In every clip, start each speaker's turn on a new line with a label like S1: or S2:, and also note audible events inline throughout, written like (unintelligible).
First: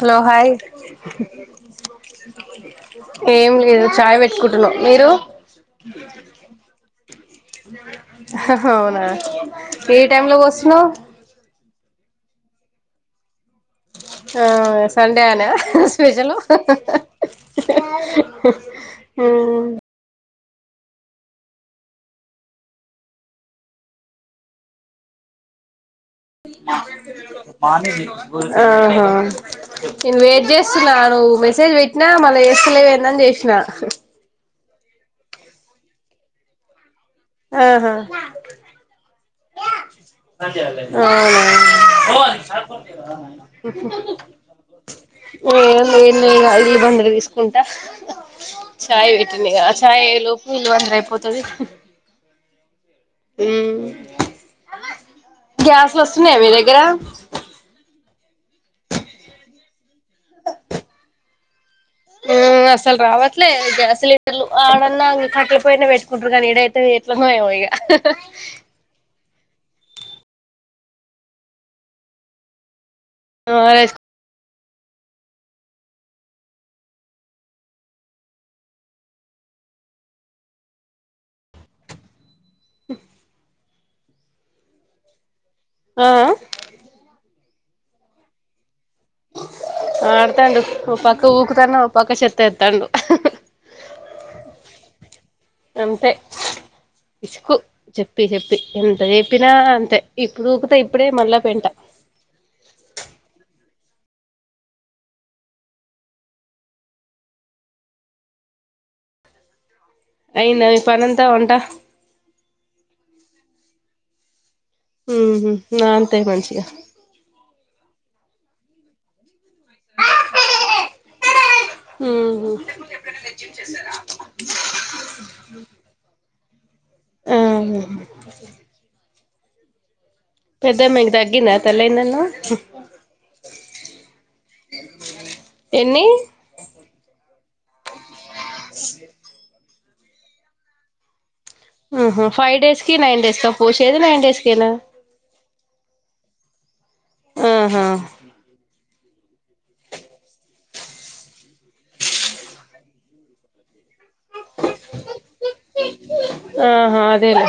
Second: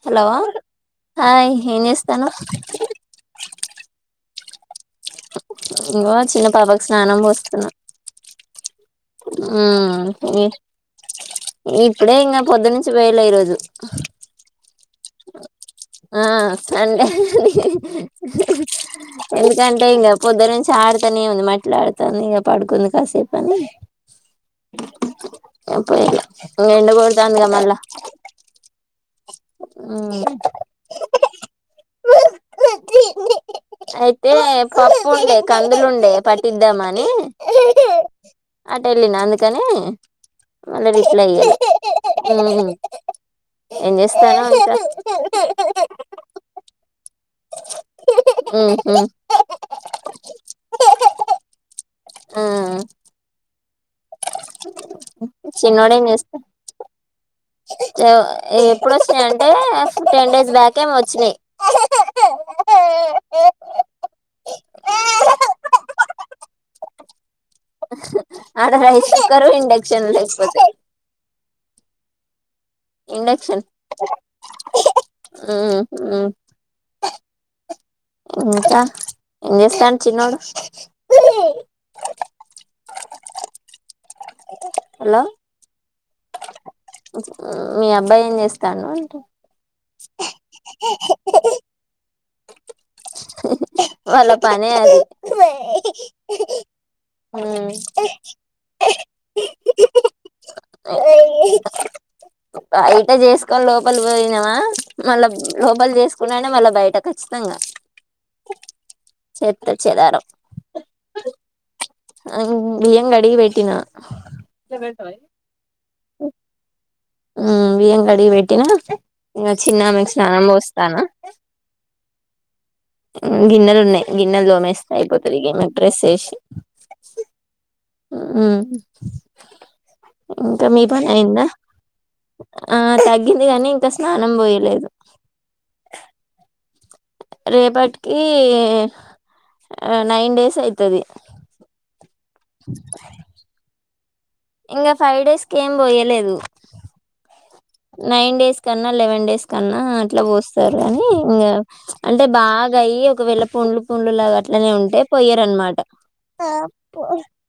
S1: Hello hi
S2: hi ఏం చేస్తానవ్
S1: ఏం లేదు చాయ్ వె కుటుగో మీరు
S2: ఇంగో చిన్న పాపకు స్నానం
S1: అవునా
S2: ఆ
S1: టైమ్ లో
S2: ఏ
S1: పోస్తున్నావ్
S2: ఎప్ ఇక్కడ ఇంకా పొద్దు నుంచి పోయలే ఈ రోజు
S1: ఆస్
S2: ఆ సండే ఎందుకంటే ఇంగ పొద్దునా నుంచి ఆడతానే ఉంది మట్టిలో ఆడుతాంది ఇంక పడుకుంనీ కాసేపు అని పోయిలే ఎండ కొడతాందిగా మళ్ళా
S1: ఆహా నేను
S2: మ్మ్
S1: వెయిట్ చేస్తున్నా నువ్వు మెసేజ్ పెట్టినా మళ్ళీ చేస్తలేవ ఏందని చేసిన
S2: అయితే పప్పు ఉంటే కందులు ఉండే పట్టిద్దామానీ మణి అటు వెళ్ళిన అందుకని
S1: ఉ పో
S2: మళ్ళ రిప్లై ఇయ్యలే మ్మ్ ఏం చేస్తానవ్
S1: ఉ ఏం లేదు
S2: ఇంకా
S1: అయి బా కుంటా
S2: ఉహు
S1: చాయ్ పెట్ని ఇగ చాయ్ అయ్యే లోపు ఇల్లు వందర అయిపోతుంది హమ్
S2: చినొడూ ఏం
S1: వస్తున్నాయా
S2: చేస్తుయోడు
S1: మీ దగ్గర
S2: ఎప్పుడు వచ్చినాయి అంటే ఫి్ టెన్ డేస్ బ్యాక్ేమో వచ్చినాయి
S1: అసలు రావట్లేదు గ్యాస్ సిలిండర్లు ఆడన్నా కట్టల పోయినమీద పెట్టుకుంటారు కానీ ఈడైతే ఎలిట్లనో ఏమో ఇగ
S2: అద రైస్ కుుక్కరు ఇండక్షన్పో ఇండక్షక్షన్ ఉహు ఇంకా ఆమ్ చేస్తునడు చిన్నోడు హలో
S1: ఆ ఆ
S2: మీ అబ్బాయి ఏం చేస్తాడు
S1: ఆ ఆడతాండు ఒకఓ పక్క ఊకుతాన పక్క చెత్
S2: వాళ్ళ పనే అది
S1: అంతే
S2: ఉ
S1: ఇసుకు చెప్పి చెప్పి ఎంత చెప్పినా అంతే ఇప్పుడు ఊకుతే ఇప్పుడే మళ్ళా పెంట
S2: బయట చేసుకో లోబలు పోయినావా మళ్ళా లోపల చేసుకున్నానే మళ్ళా బయట ఖచ్చితంగా చెత్త చెదారం
S1: అయిందా పని అంతా వంట
S2: ఉ బియ్యం కడిగి పెట్టిన
S1: ఉ నా అంత ఏయ్ మంచిగా
S2: ఉ బియ్యం కడిగి పెట్టిన ఇ చిన్న మీకు స్నానం పోస్తాన
S1: ఉహు
S2: గిన్నెలు ఉన్నాయి గిన్నెలు దోమేస్తా అయిపోతది ఇగ గేమిడ్రెస్ చేసి
S1: ఆ
S2: హమ్ ఇంకా మీ పని
S1: పెద్దమ్మాయికి
S2: అయిందా
S1: తగ్గిందా తల్లయిందన్నవ్
S2: ఆ తగ్గింది కానీ ఇంకా స్నానం పోయలేదు
S1: ఎన్ని
S2: రేపటి కీ ఆ నైన్ డేసైతది
S1: ఉహు ఫైవ్డేస్కి నైన్డేస్ తొ పోష్ ఏది నైన్ డేస్ కేనా
S2: ఇంగ ఫైవ్ డేస్ కేం బొయ్యలేదు.
S1: ఆహా
S2: నైన్ డేస్ కన్ న్న లెవెన్ డేస్ కన్నా అట్ల బోస్తారు అని ఇంగ అంటె బాగాయ్యి ఒకవేళ పుండ్లు పుండ్లు లాగట్లనే ఉంటే పొయ్యరన్మాట్.
S1: ఆహా అదేలా.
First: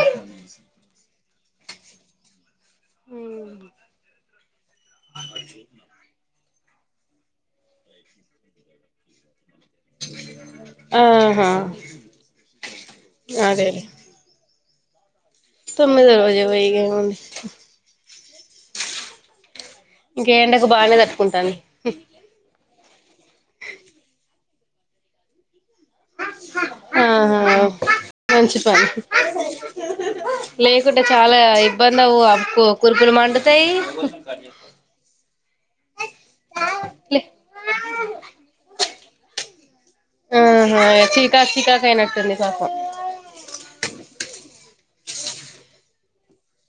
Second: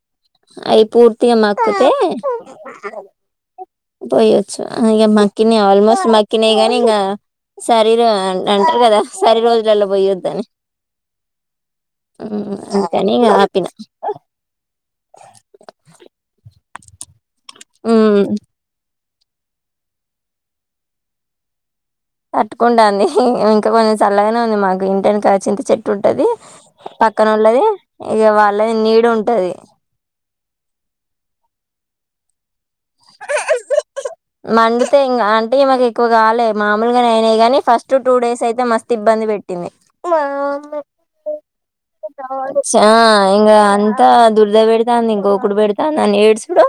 S2: తె మక్క్తే పొయ్యొ. ఛ అ ఇగ మక్కినే ఆల్మోస్ట్ మక్కినయ్ గానీ ఇంగ సరీరో అంట్ అంటర్ గద సరి రోజులల్లొ. పొయ్యద్దని
S1: ఆహా
S2: మ్ అంతని ఆపిన.
S1: తొమ్మిదొ రోజే పొయ్యిగ ఔను
S2: ఉమ్.
S1: ఇంకె ఎండకు బానే తట్టుకుంటాంది.
S2: పట్టుకుంటాంది ఇంక కొంచెం సల్లగనే ఉంది మాకు ఇంటెనకాల చింత చెట్. ఉంటది
S1: ఆహా
S2: పక్కనోళ్ళది ఇగ
S1: మంచి
S2: వాళ్ళది
S1: పని
S2: నీడుంటది.
S1: లేకుంటే చాలా ఇబ్బందవ్వు ఆమెకు కుర్ కుర్ మండుతయి.
S2: మంగితే ఇంగ ఆంటె మాకెక్కువ గాలే మామూల్గానే
S1: లే
S2: ఐనయ్ గాని ఫస్ట్ టూ డేసైతే మస్. తిబ్బంది పెట్టింది.
S1: ఆహా చీకాకు చీకాకు అయినట్టుంది పాపం
S2: చా ఇంగ అంతా దుర్ద పెడతాంది గోకుడు పెడ్తా. నన్ ఏడ్సుడు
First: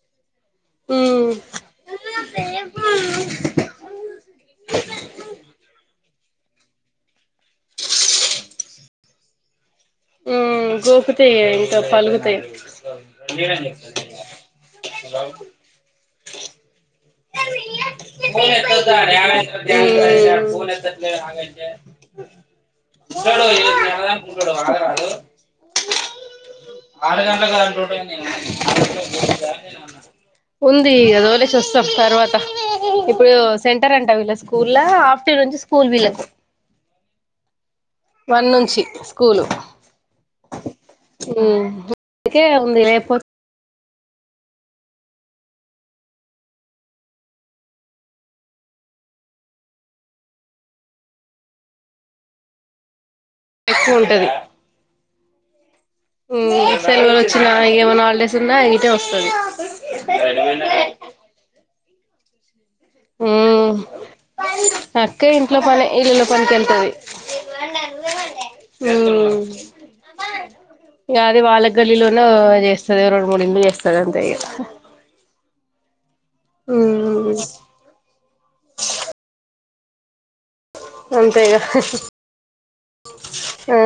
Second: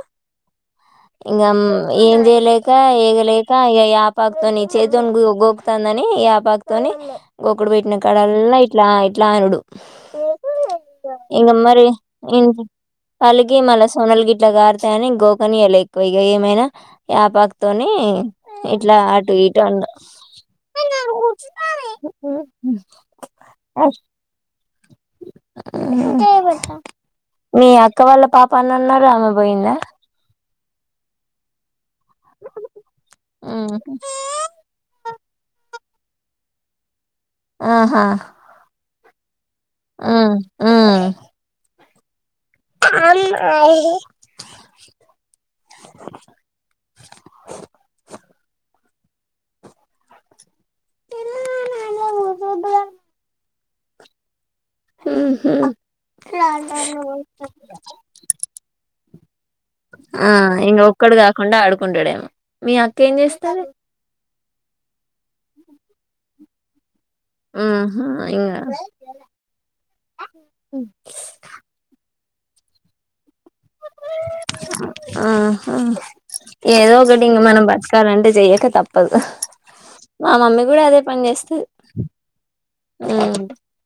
S1: ఉమ్
S2: ఇంగమ్ ఏం జెయ్ లేక ఏగలేక ఇగ యాపాక్తోని చెయ్తోని గొయ్ గోక్తాందని. పాక్తోని గోకుడుపెట్న కాడల్లా ఇట్లా ఇట్లా అనుడు.
S1: ఉమ్ గోకుతాయి
S2: ఇంగ
S1: ఇంకా
S2: మరి
S1: పలుగుతాయి
S2: ఇని పళ్ళుకే మళ్ళ సోనల్ గిట్ల గారుతా అని గోకనియలె ఎక్కువ ఇగ ఏమైనా. యాపాక్తోని ఇట్లా అటు ఇటు అన్న.
S1: ఉమ్ ఉంటాడు ఏడు గంటల దాకా ఉంటాడు ఆగరాడు ఆరు గంటలకు
S2: మీ
S1: అంటుంటే
S2: అక్క వాళ్ళ
S1: నేను
S2: పాప అనన్నారు ఆమె పోయిందా.
S1: ఉంది ఇగ దోలేసొస్. తర్వాత ఇప్పుడు సెంటరంట వీళ్ళ స్కూల్లా. స్టూడన్ంచి స్కూల్ వీళ్లకు వన్ నుంచి స్కూలు
S2: ఆ ఆ
S1: ఉమ్ అందుకే ఉంది
S2: అను
S1: లేకపోతే
S2: అ
S1: ఎక్కువ ఉంటది సెలవలు వచ్చిన ఏమైనా హాలిడేస్ ఉన్నా ఇటే వస్తుంది
S2: ఉండడెమో
S1: ఉ అక్క ఇట్ లో పనే ఇల్లు లో పనికి వెళ్తది
S2: ఆ ఇకా
S1: ఉమ్ ఇగ అది వాళ్ళ గల్లీలోనే చేస్తది రెండు మూడు ఇలు చేస్తది సరంత
S2: ఆ ఏదో ఒకటి ఇంక మనం బతకాలంటే చెయక తప్పదు మా మమీ కూడా అదే పని
S1: అంతే ఇగ
S2: చేస్తుది
S1: ఆ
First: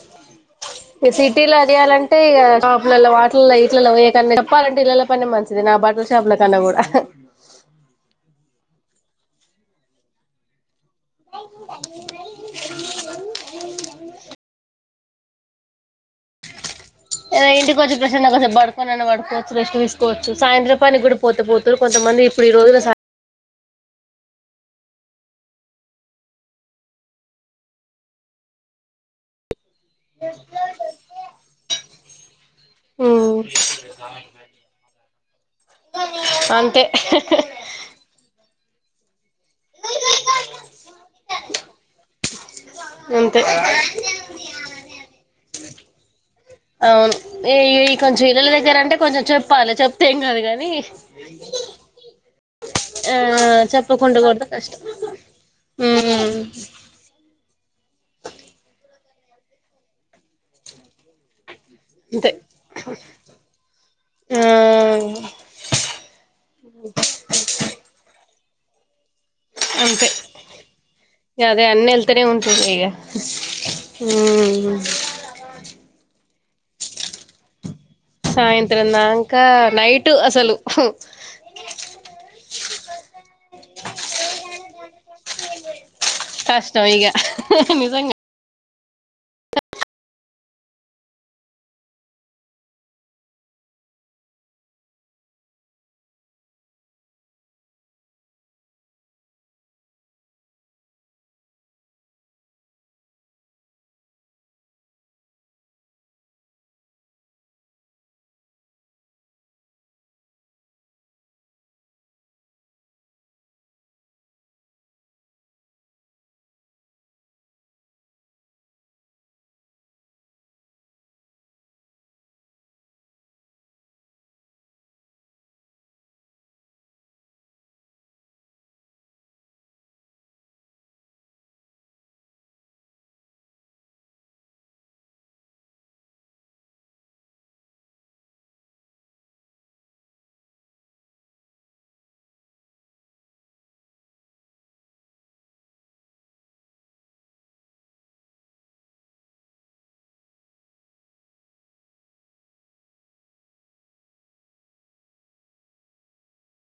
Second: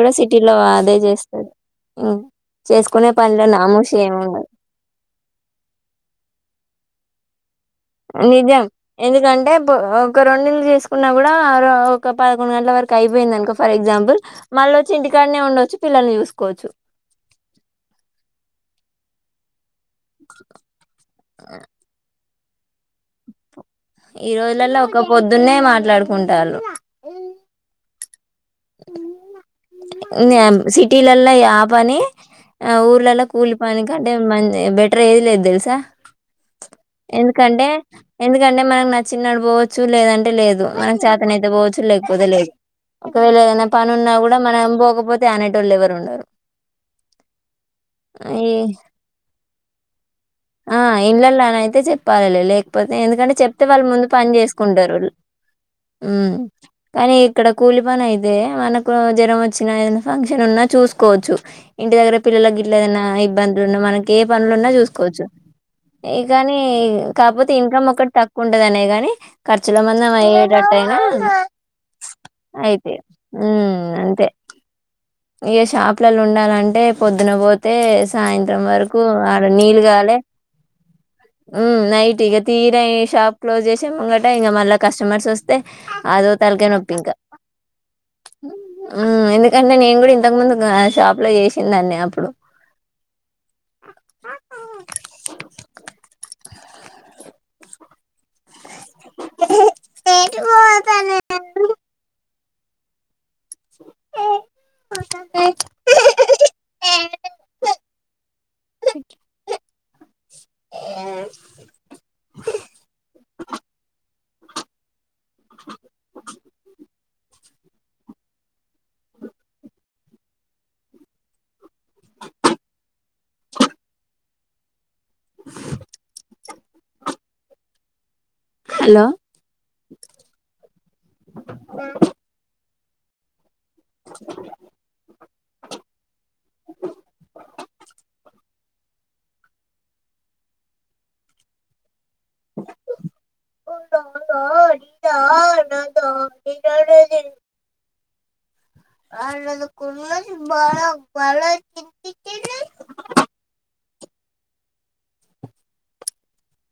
S2: కూడా సిటీలో అదే
S1: ఇ
S2: చేస్తది
S1: సిటీలో అదియాలంటే
S2: ఉమ్
S1: ఇక షాప్లలో
S2: చేసుకునే పనిలో
S1: వాటర్లో ఇట్లలో
S2: నామూషి
S1: పోకన్నా
S2: ఏముండదు
S1: చెప్పాలంటే ఇళ్లల పనే మంచిది నా బటల్ షాప్ల కన్నా కూడా అ
S2: నిజం ఎందుకంటే ఒక రెండు ఇల్లు చేసుకు న్నా కూడా ఒక పదకొండు గంటల వరకు అయిపోయింది అనుక ఫర్ ఎగ్జాంపుల్ మళ్ళ చింటికాడనే ఉండొచ్చు పిల్ల్ని చూసుకోవచ్చు
S1: ద ఇంటికి వచ్చి ప్రశ్ం పడుకోొన్న పడుకోవచ్చు కోవచ్చు సాయంత్రం పని కూడా పోతపోతతుారు కొంతమంది ఇ రోజ
S2: ఈ రోజులలో ఒక పొద్దున్నే మాట్లాడుకుంటారు ఉ సిటీలల్ల పని ఊరు లలా
S1: ఉమ్
S2: కూలి పనిక అంటే బెటర్ ఏది లేదు తెలుసా
S1: అంతే
S2: ఎందుకంటే ఎందుకంటే మనకు నచ్చిినడు పోవచ్చు లేదంటే లేదు మనకు చేతన అయితే పోవచ్చు లేకపోతే లేదు ఒకవేళ
S1: అంతే
S2: ఏదైనా పని ఉన్నా కూడా మనం పోకపోతే ఇస్తే అనేటోళ్లు ఎవరూ ఉండరు.
S1: అవును, అయ్యే అయ్యే. కొంచెం
S2: ఈ
S1: ఇళ్లల్ల దగ్గర అంటే, కొంచెం చెప్ప. పోలే చెప్ప.
S2: ఆ ఇళ్లల్లనైతే చెప్పాలేలే. లేకపోతే
S1: ఆ
S2: ఎందుకంటే చెప్తే వాళ్లు ముందు
S1: చెప్పకుండా
S2: పని
S1: కొడితే కష్టం
S2: చేసుకుంటారు, హ్మ్.
S1: ఉమ్
S2: కానీ. ఇక్కడ కోళ్ల పని అయితే మనకు జ్వరం వచ్చినా, ఏదనా ఫంక్షన్ ఉన్నా చూసుకోవచ్చు. ఇంటి దెగ్గర
S1: అంతే
S2: పిల్లలకి గిట్ల, ఏదనా ఇబ్బందులున్నా మనకి ఏ
S1: ఆ
S2: పనులు ఉన్నా, చూసుకోవచ్చు. ఎ కానీ, కాకపోతే ఇన్‌కమ్ ఒకటే తక్కువ ఉంటది. అనే గాని. ఖర్చుల
S1: అంతే
S2: మందం అయ్యే తట్టు అయినా
S1: అదే అన్నీ వెళ్తూనే ఉంటుంది ఇగ
S2: అయితయి, హ్మ్ అంటే.
S1: ఉమ్
S2: ఇగ షాప్ల. ఉండాలి అంటే పొద్దునే పోత. తే సాయంత్రం వరకు ఆడ
S1: దాంకా
S2: నీళ్లు
S1: నైట్
S2: కాలే,
S1: అసలు
S2: హ్మ్. నైట్ ఇగ తీయుర్. గయే షాప్. క్లోజ్ జేసే ముంగట ఇంగ మల్లక్. కస్టమర్స్ వస్తే. అదో తలకాయ
S1: కష్టమే ఇగ నిజంగా.
S2: హ్మ్, ఎందుకంటే నేను కూడ. ఇంతక ముందు కొన్న షాప్ జేసింది అన్యా అప్పుడు. హెహె, ఎటూ పోతలేను. (unintelligible) (inaudible) (unintelligible) (inaudible) (inaudible) హలో. (inaudible) (inaudible) ఓ దా దా ది దా దా ధా ది దాదా దే. వాళ్లది కునది బాలక్ బాలోచ్చిది తి త్లీ.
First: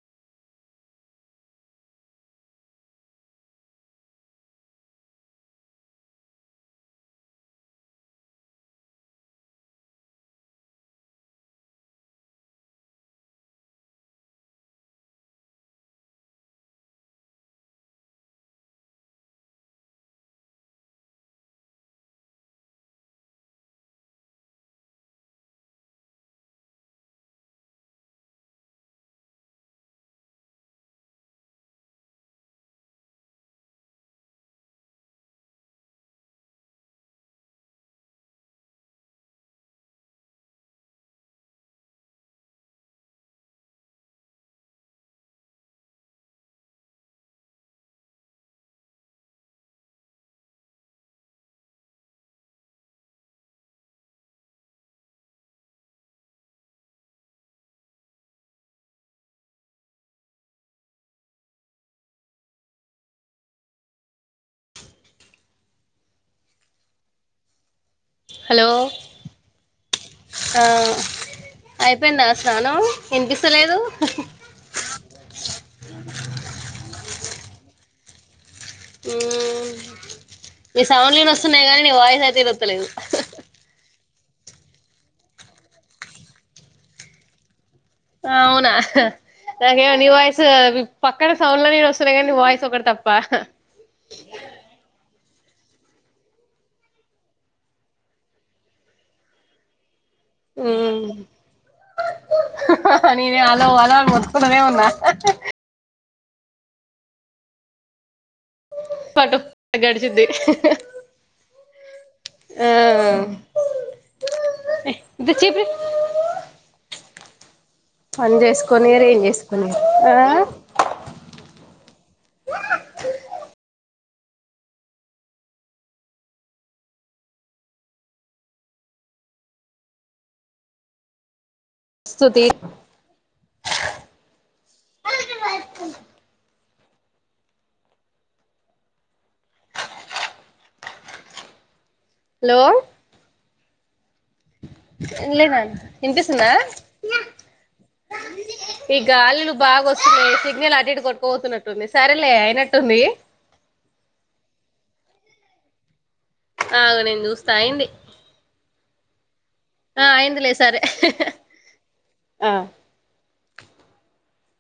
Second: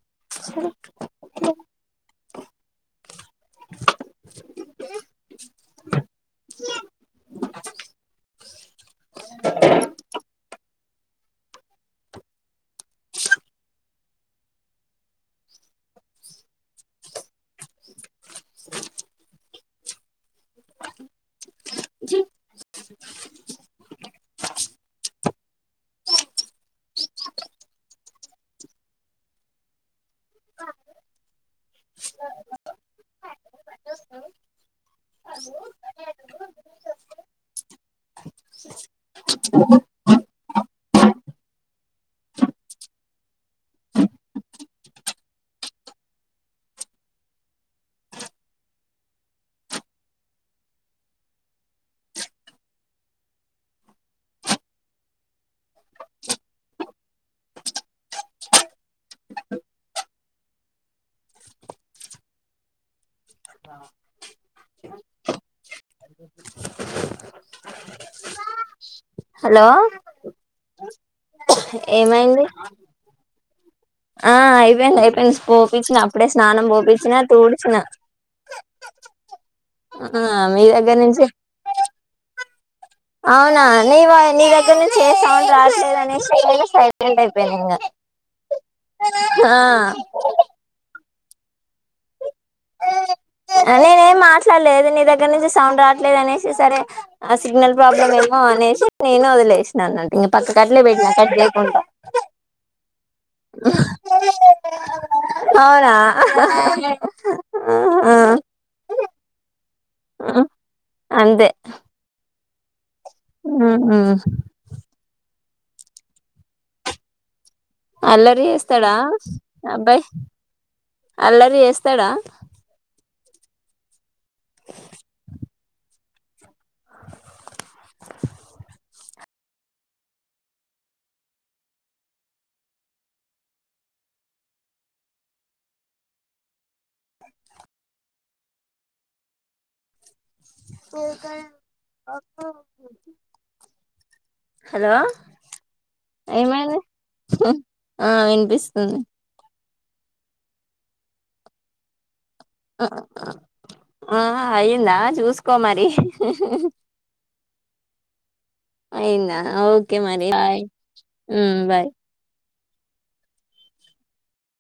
S2: (unintelligible) సరే లే. (unintelligible) (inaudible)
S1: హలో.
S2: హలో.
S1: ఆ. అయిపోయిందా
S2: ఏమైంది
S1: స్నానం ఇన్‌పీస్? తా లేదు.
S2: అయిపోయింది, అయిపోయింది. పోపిచ్చినప్పుడే స్నానం పోపిచ్చినా. తోలిచ్చిన.
S1: హ్మ్.
S2: ఆ, ఆ మీ దగ్గర నుంచే.
S1: చాట్‌జీపీ ఓతలేదు.
S2: అవునా, నీ వాయి (unintelligible) నీ దగ్గర నుంచే. ఏ సౌండ్ రాటలేదు అనేశే, నేను సైలెంట్ అయిపోయిన ఇంగ.
S1: అవునా ఆహ హ,
S2: ఆ
S1: నాకేమో నీ వాయిస్ఉ వీప. పక్కన సౌండ్లని వస్తున్నాయి కానీ నీ వాయిస్ ఒకటి తప్ప
S2: నేనే ఏం మాట్లాడలేదు నీదగ్గర దగ్గర నుంచి సౌండ్ రావట్లేదు అనేసి సరే ఆ సిగ్నల్ ప్రాబ్లమ్ ఏమో అనేసి నేను వదిలేసానుంట పక్క కట్లే
S1: ఉమ్
S2: పోయిట్ కట్లేకు ఉంటా
S1: నేనే హలో హలో అనీ మొతుకుంటానే ఉన్నా
S2: అవునా ఆ
S1: పట్టు గడిచిది ఆ
S2: హామ్
S1: చిప్పురు
S2: అల్లరి చేస్తాడా
S1: ఏం చేసుకొనిరు
S2: అబ్బాయి
S1: ఆ
S2: అల్లరి చేస్తాడా
S1: స్తుతి
S2: ఏకడ
S1: హలో
S2: హలో
S1: లేదండి వినిపిస్తుందా
S2: ఏమైంది ఆ
S1: ఈ
S2: వినిపిస్తుంది
S1: గాలులు బాగా వస్తున్నాయి సిగ్నల్ అటు ఇటు కొట్టుక పోతున్నట్టుంది సరే
S2: ఆ అయిందా చూస్ వేసుకోమరి
S1: ఆగు నేను చూస్తా అయింది
S2: అయింద ఓకే
S1: ఆ
S2: మరి
S1: అయిందిలే
S2: బాయ్
S1: సరే
S2: హామ్ బాయ్
S1: ఆ